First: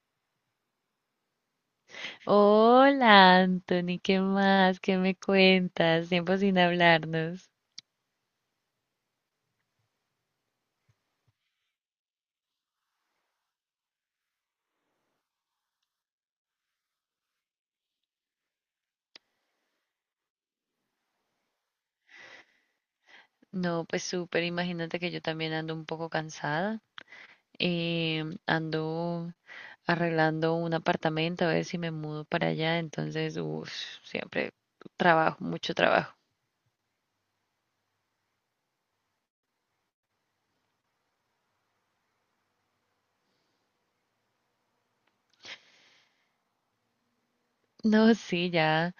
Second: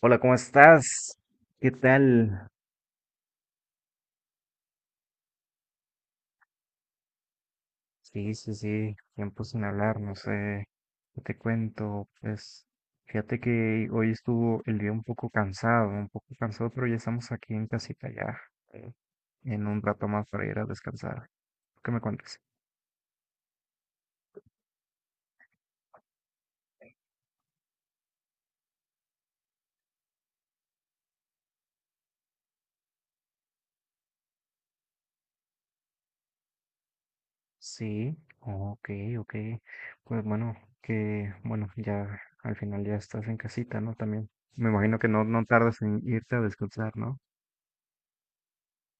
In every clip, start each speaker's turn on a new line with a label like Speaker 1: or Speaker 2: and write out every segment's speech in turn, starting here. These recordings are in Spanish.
Speaker 1: Hola, ¿cómo estás? ¿Qué tal?
Speaker 2: Hola, Anthony, ¿qué más? ¿Qué me cuentas? Tiempo sin hablarnos.
Speaker 1: Sí, sí, sí, tiempo sin hablar, no sé, ¿qué te cuento? Pues fíjate que hoy estuvo el día un poco cansado, pero ya estamos aquí en casita ya, eh, en un rato más para ir a descansar. ¿Qué me cuentas?
Speaker 2: No, pues súper, imagínate que yo también ando un poco cansada. Ando arreglando un apartamento a ver si me mudo para allá, entonces, uff, siempre trabajo, mucho trabajo.
Speaker 1: Sí, ok, ok. Pues bueno, que bueno, ya al final ya estás en casita, ¿no? También me imagino que no, no tardas en irte a descansar, ¿no?
Speaker 2: No, sí, ya.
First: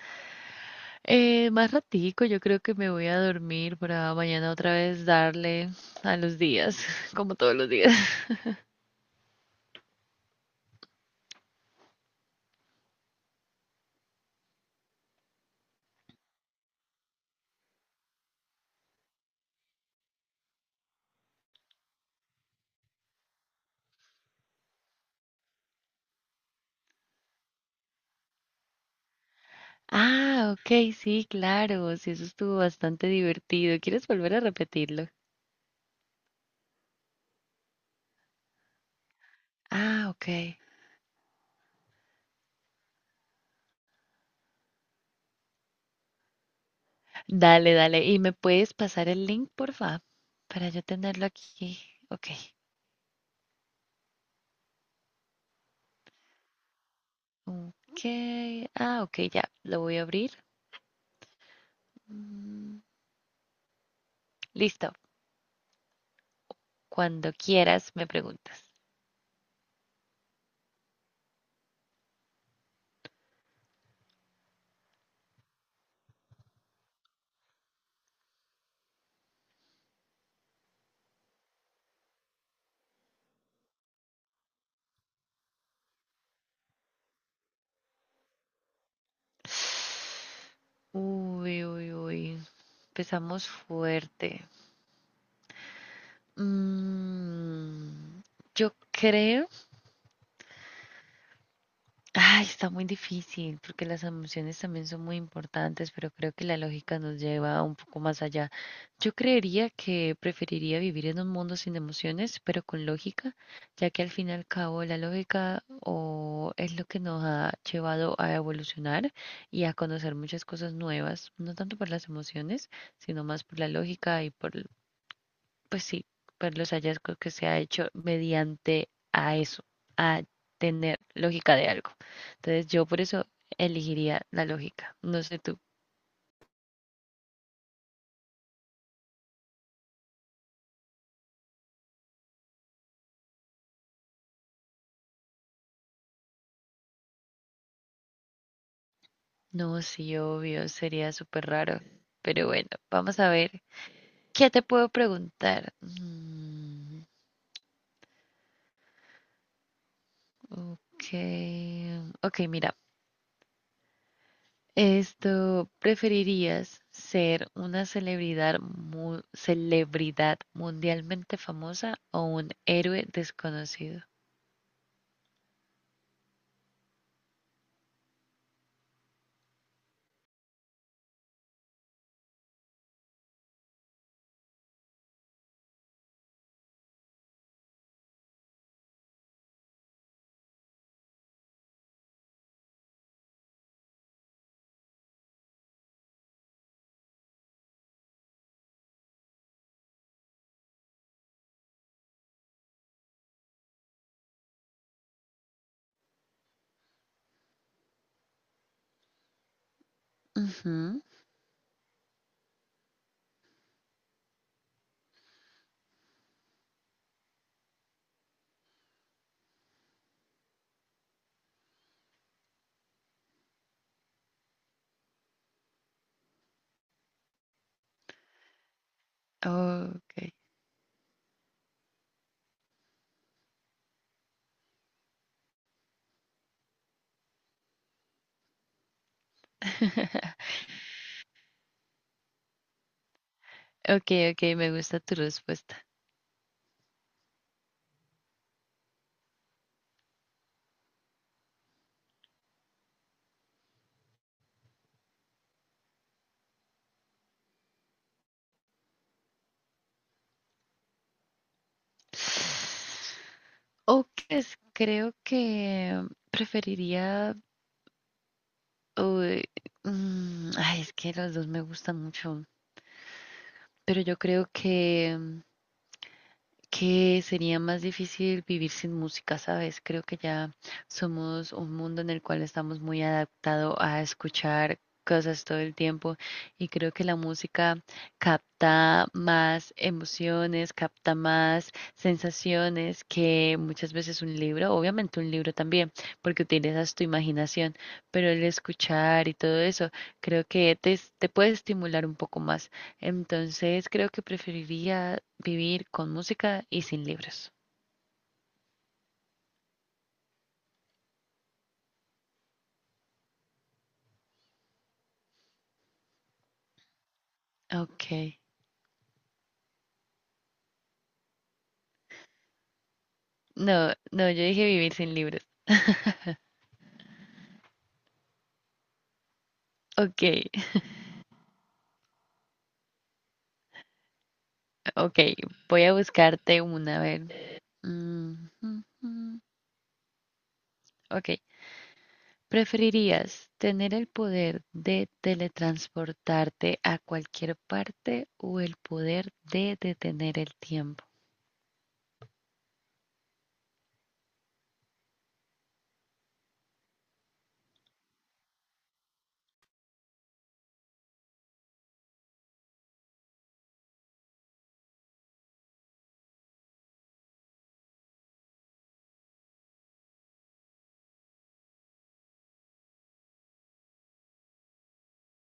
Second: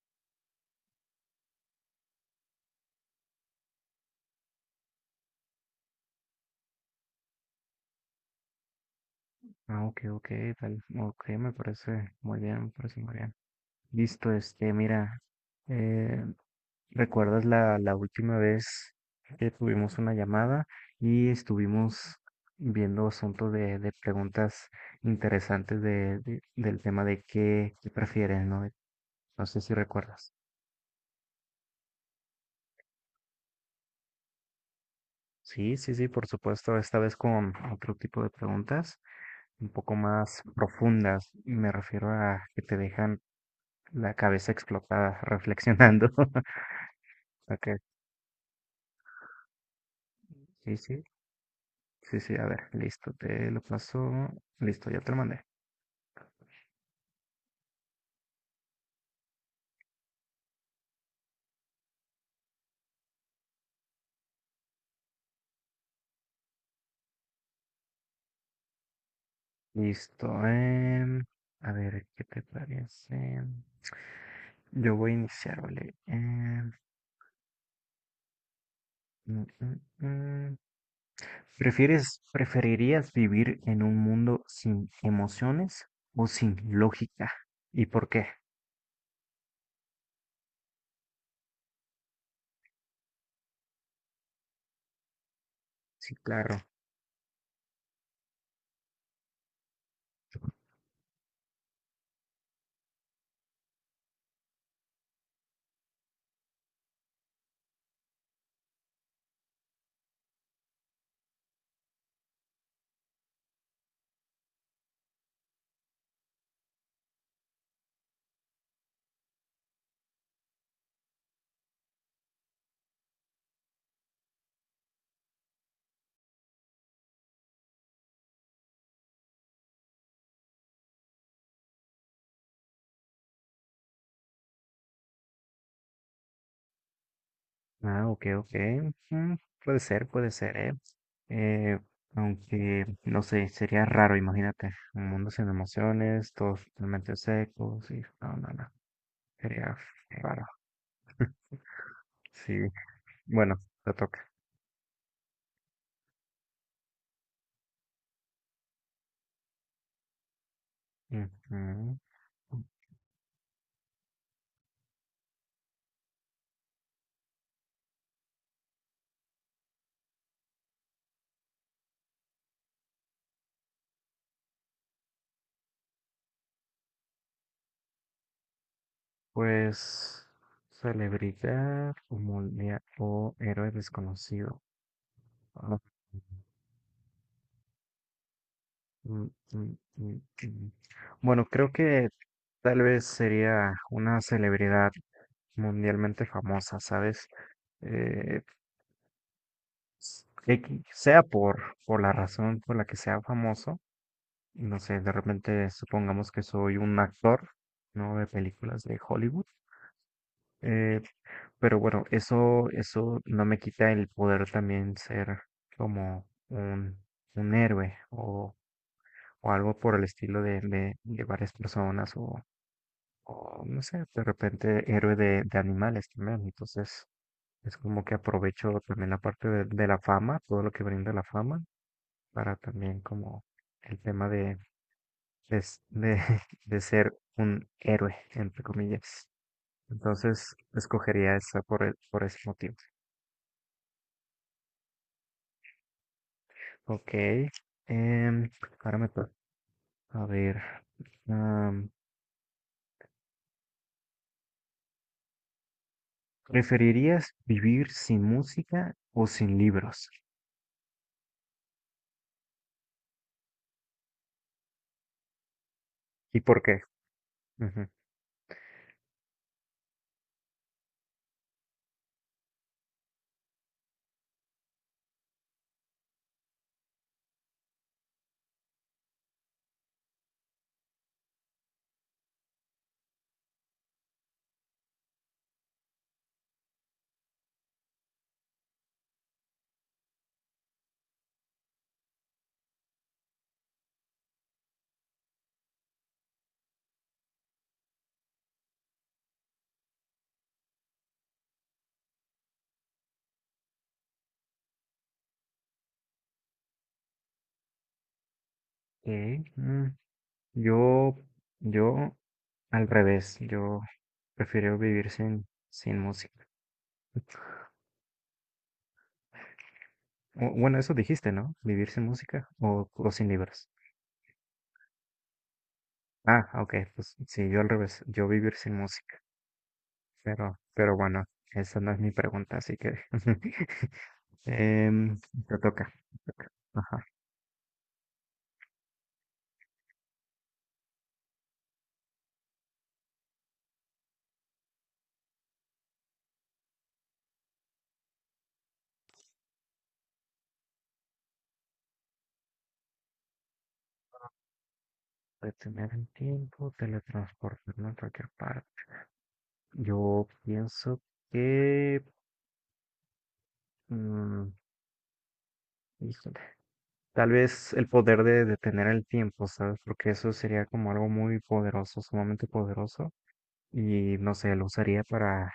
Speaker 2: Más ratico, yo creo que me voy a dormir para mañana otra vez darle a los días, como todos los días.
Speaker 1: Ah, ok, ok, tal, ok, me parece muy bien, me parece muy bien. Listo, este, mira, eh, ¿recuerdas la última vez que tuvimos una llamada y estuvimos viendo asuntos de preguntas interesantes del tema de qué prefieres, ¿no? No sé si recuerdas.
Speaker 2: Ah, ok, sí, claro, sí, eso estuvo bastante divertido. ¿Quieres volver a repetirlo?
Speaker 1: Sí, sí, sí, por supuesto, esta vez con otro tipo de preguntas, un poco
Speaker 2: Ah, ok.
Speaker 1: más profundas, y me refiero a que te dejan la cabeza explotada, reflexionando. Ok,
Speaker 2: Dale, dale. ¿Y me puedes pasar el link, porfa? Para
Speaker 1: sí,
Speaker 2: yo
Speaker 1: sí,
Speaker 2: tenerlo aquí.
Speaker 1: sí,
Speaker 2: Ok.
Speaker 1: sí, a ver, listo, te lo paso. Listo, ya te lo mandé.
Speaker 2: Ok. Ah, ok, ya. Lo voy a abrir. Mm. Listo. Cuando quieras, me preguntas.
Speaker 1: Listo, a ver, ¿qué te parece? Yo voy a iniciar, ¿vale? Mm, mm, mm. ¿Preferirías vivir en un mundo sin emociones o sin lógica? ¿Y por qué?
Speaker 2: Uy, uy, uy. Empezamos fuerte.
Speaker 1: Sí, claro.
Speaker 2: Mm, yo creo. Ay, está muy difícil porque las emociones también son muy importantes, pero creo que la lógica nos lleva un poco más allá. Yo creería que preferiría vivir en un mundo sin emociones, pero con lógica, ya que al fin y al cabo la lógica o es lo que nos ha llevado a evolucionar y a conocer muchas cosas nuevas, no tanto por las emociones, sino más por la lógica y por pues sí, por los hallazgos que se ha hecho mediante a eso, a tener lógica de algo. Entonces yo por eso elegiría la lógica. No sé tú.
Speaker 1: Ah, ok, ok. Mm, puede ser, ¿eh? Eh, aunque, no sé, sería raro, imagínate, un mundo sin emociones, todos totalmente secos, y no, no, no, sería
Speaker 2: No, sí,
Speaker 1: raro.
Speaker 2: obvio, sería súper raro. Pero
Speaker 1: Sí,
Speaker 2: bueno, vamos a
Speaker 1: bueno,
Speaker 2: ver.
Speaker 1: te toca.
Speaker 2: ¿Qué te puedo preguntar? Mm, ok,
Speaker 1: Ujú.
Speaker 2: ok, mira. Esto, ¿preferirías ser una celebridad, celebridad mundialmente famosa o un héroe desconocido?
Speaker 1: Pues, celebridad o, o héroe desconocido. Mm, mm, mm, mm. Bueno, creo que tal vez sería una celebridad mundialmente famosa, ¿sabes? Eh, sea por, la razón por la que sea famoso, no sé, de repente supongamos que soy un actor, ¿no? De películas de Hollywood. eh,
Speaker 2: Ujú.
Speaker 1: pero bueno, eso no me quita el poder también ser como un héroe o algo por el estilo de, de varias personas o, no sé, de repente héroe de animales también. Entonces es como que aprovecho también la parte de la
Speaker 2: Okey.
Speaker 1: fama, todo lo que brinda la fama, para también como el tema de, de, de, de ser un héroe, entre comillas. Entonces escogería esa por, por ese motivo.
Speaker 2: Okey, okey, me gusta tu respuesta.
Speaker 1: Ok. em, ahora me toca. A ver. am, ¿preferirías vivir sin música o sin libros?
Speaker 2: Oh, pues, creo que
Speaker 1: ¿Y por qué?
Speaker 2: preferiría,
Speaker 1: Ujú.
Speaker 2: uy, mm, ay, es que los 2 me gustan mucho, pero yo creo que sería más difícil vivir sin música, ¿sabes? Creo que ya somos un mundo en el cual estamos muy adaptados a escuchar cosas todo el tiempo y creo que la música capta más emociones, capta más sensaciones que muchas veces un libro, obviamente un libro también, porque utilizas tu imaginación, pero el escuchar y todo eso creo que te puede estimular un poco más. Entonces creo que preferiría vivir con música y sin libros.
Speaker 1: Eh, mm, Yo, yo, al revés, yo prefiero vivir sin, música.
Speaker 2: Ok.
Speaker 1: Bueno, eso dijiste, ¿no? Vivir sin música o sin libros.
Speaker 2: No, no, yo dije vivir sin libros.
Speaker 1: Ah, ok, pues sí, yo al revés, yo vivir sin música.
Speaker 2: Ok,
Speaker 1: Pero bueno, esa no es mi pregunta, así que Em,
Speaker 2: ok.
Speaker 1: te
Speaker 2: Voy
Speaker 1: toca.
Speaker 2: a
Speaker 1: Te toca.
Speaker 2: buscarte una, a
Speaker 1: Ajá.
Speaker 2: ver. Mm, mm, mm. Ok. ¿Preferirías tener el poder de teletransportarte a cualquier parte o el poder de detener el tiempo?
Speaker 1: Detener el tiempo, teletransportarme a cualquier parte. Yo pienso que mm, Híjole. Tal vez el poder de detener el tiempo, ¿sabes? Porque eso sería como algo muy poderoso, sumamente poderoso. Y no sé, lo usaría para,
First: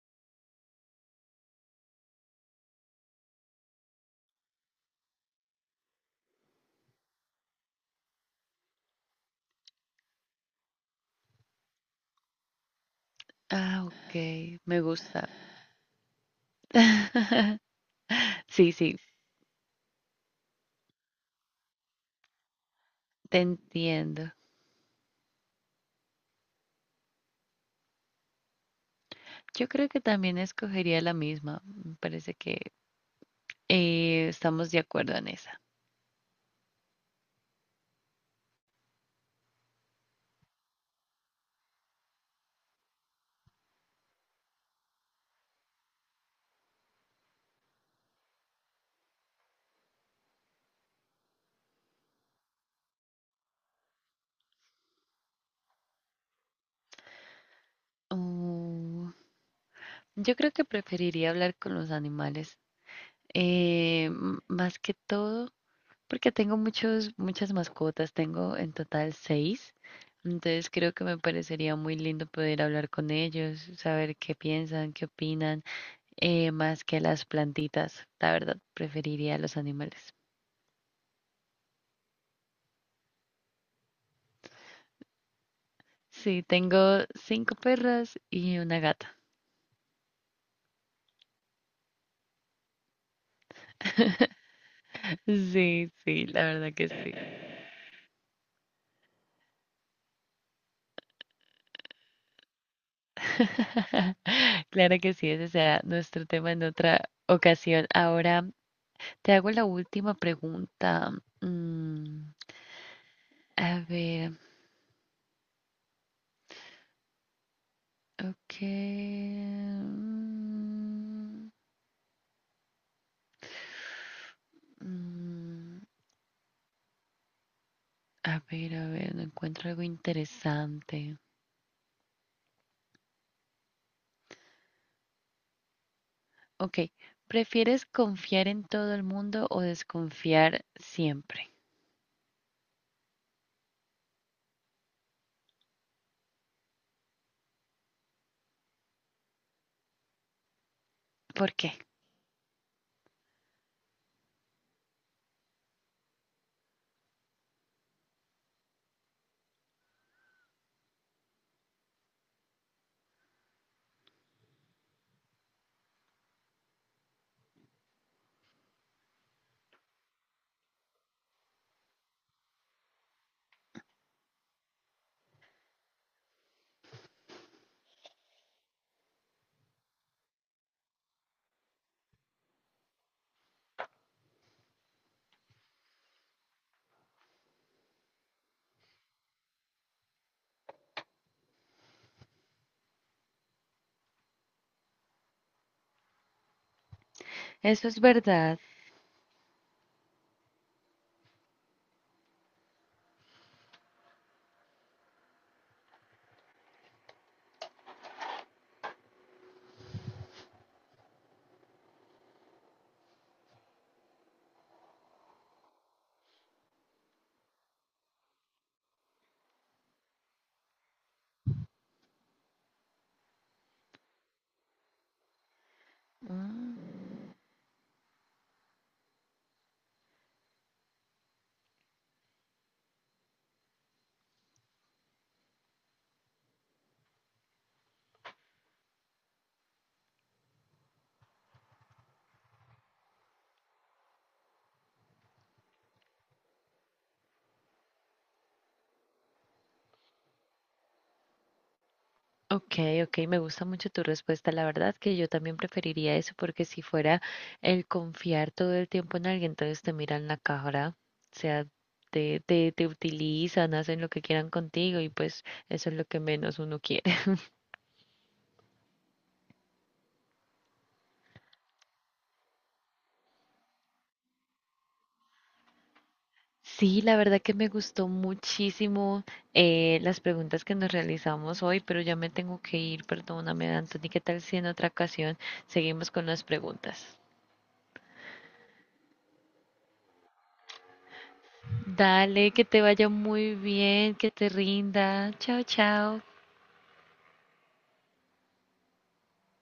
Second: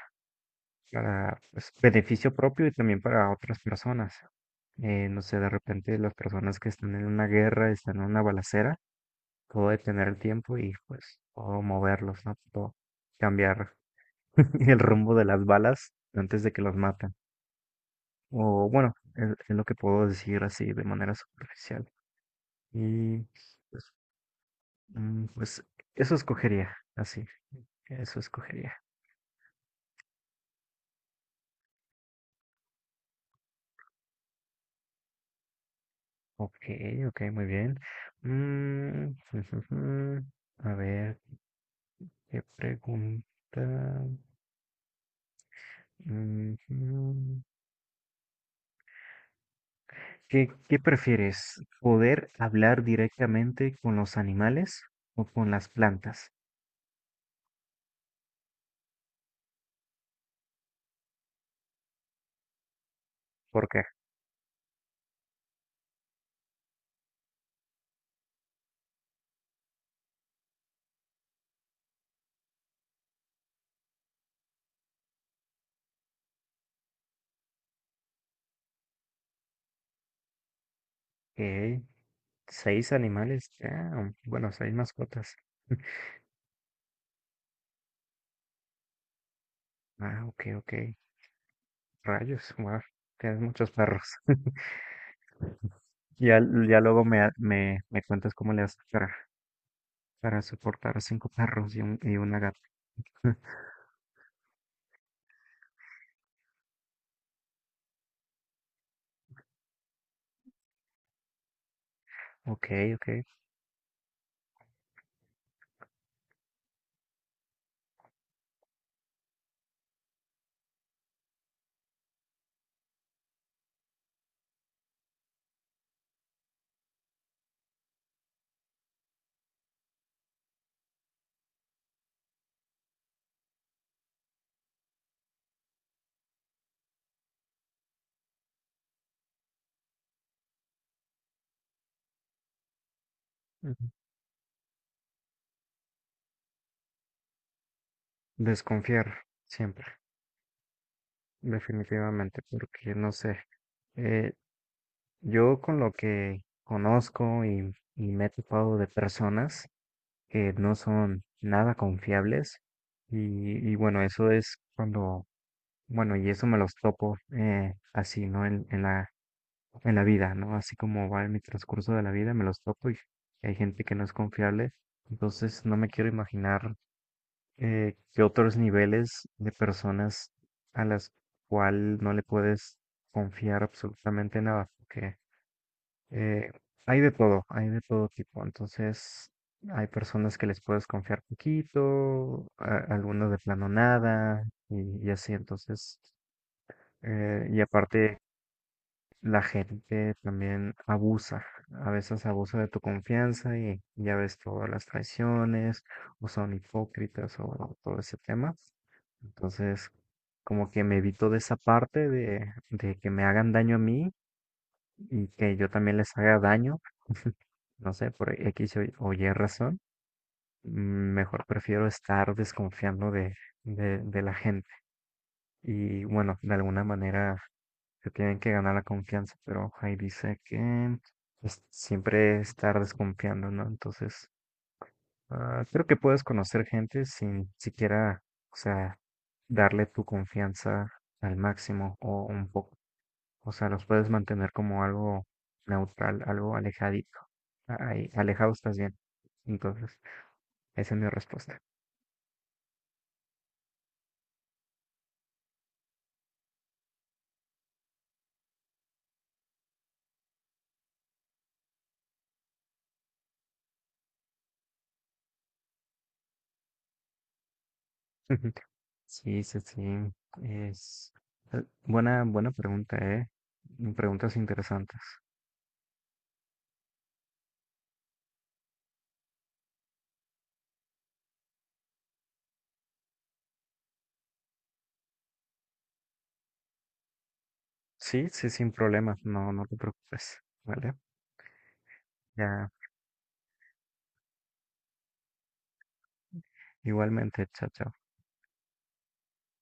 Speaker 1: pues, beneficio propio y también para otras personas. No sé, de repente las personas que están en una guerra, están en una balacera, puedo detener el tiempo y pues puedo moverlos, ¿no? Puedo cambiar
Speaker 2: Ah, ok.
Speaker 1: el
Speaker 2: Me
Speaker 1: rumbo de
Speaker 2: gusta.
Speaker 1: las balas antes de que los maten. O
Speaker 2: Sí,
Speaker 1: bueno,
Speaker 2: sí,
Speaker 1: es lo que puedo decir así de manera superficial. Y
Speaker 2: te
Speaker 1: pues,
Speaker 2: entiendo.
Speaker 1: Mm, Pues eso escogería, así, eso escogería.
Speaker 2: Yo creo que también escogería la misma. Me parece que estamos de acuerdo en esa.
Speaker 1: Ok, ok, muy bien. Mm, A ver, ¿qué pregunta? Ujú. Qué prefieres? ¿Poder hablar directamente con los animales o con las plantas?
Speaker 2: Mm, yo creo que preferiría hablar con los animales,
Speaker 1: Porque
Speaker 2: más que todo, porque tengo muchas mascotas, tengo en total seis, entonces creo que me parecería muy lindo poder hablar con ellos, saber qué piensan, qué opinan, más que las plantitas. La verdad, preferiría los animales.
Speaker 1: ok, seis animales, ah, bueno, seis mascotas.
Speaker 2: Sí, tengo cinco perras y una gata.
Speaker 1: Ah, ok, ok. Rayos, wow, tienes muchos perros.
Speaker 2: Sí, sí,
Speaker 1: Y ya,
Speaker 2: la verdad
Speaker 1: ya
Speaker 2: que
Speaker 1: luego
Speaker 2: sí.
Speaker 1: me cuentas cómo le haces para, soportar cinco perros y, y una gata.
Speaker 2: Claro que sí, ese será nuestro tema en otra ocasión. Ahora te hago la última pregunta. Mm,
Speaker 1: Ok, ok.
Speaker 2: a ver, ok. Mm, mm, a ver, no encuentro algo interesante. Ok, ¿prefieres confiar en todo el mundo o desconfiar siempre?
Speaker 1: Ujú. Desconfiar siempre,
Speaker 2: ¿Por qué?
Speaker 1: definitivamente, porque no sé. eh, yo con lo que conozco y me he topado de personas que no son nada confiables y bueno, eso es cuando, bueno, y eso me los topo así, ¿no? En la vida, ¿no? Así como va en mi transcurso de la vida, me los topo y hay gente que no es confiable. Entonces, no me quiero imaginar qué otros niveles de personas a las cual no le puedes confiar absolutamente nada, porque eh, hay de todo tipo. Entonces, hay personas que les puedes confiar poquito, algunas de plano nada, y así. Entonces, y
Speaker 2: Eso es
Speaker 1: aparte
Speaker 2: verdad.
Speaker 1: la gente también abusa, a veces abusa de tu confianza y ya ves todas las traiciones, o son hipócritas, o bueno, todo ese tema. Entonces, como que me evito de esa parte de, que me hagan daño a mí y que yo también les haga daño, no sé, por X o Y razón. Mejor prefiero estar desconfiando de la gente. Y bueno, de alguna
Speaker 2: Mm.
Speaker 1: manera se tienen que ganar la confianza, pero ahí dice que pues, siempre estar desconfiando, ¿no? Entonces, ah, creo que puedes conocer gente sin siquiera, o sea, darle tu confianza al máximo o un poco. O sea, los puedes mantener como algo neutral, algo alejadito. Ahí, alejados estás bien. Entonces, esa es mi respuesta.
Speaker 2: Ok, ok, me gusta mucho tu respuesta. La verdad que yo también preferiría eso porque si fuera el confiar todo el tiempo en alguien, entonces te miran la cara, o sea, te utilizan, hacen lo que quieran contigo y pues eso es lo que menos uno quiere.
Speaker 1: Sí, sí, sí. Es buena, buena pregunta, ¿eh? Preguntas interesantes.
Speaker 2: Sí, la verdad que me gustó muchísimo las preguntas que nos realizamos hoy, pero ya me tengo que ir, perdóname, Anthony, ¿qué tal si en otra ocasión seguimos con las preguntas?
Speaker 1: Sí, sí, sin problemas. No, no te preocupes. ¿Vale?
Speaker 2: Dale, que
Speaker 1: Ya,
Speaker 2: te vaya muy bien, que te rinda. Chao, chao.
Speaker 1: igualmente, chao, chao.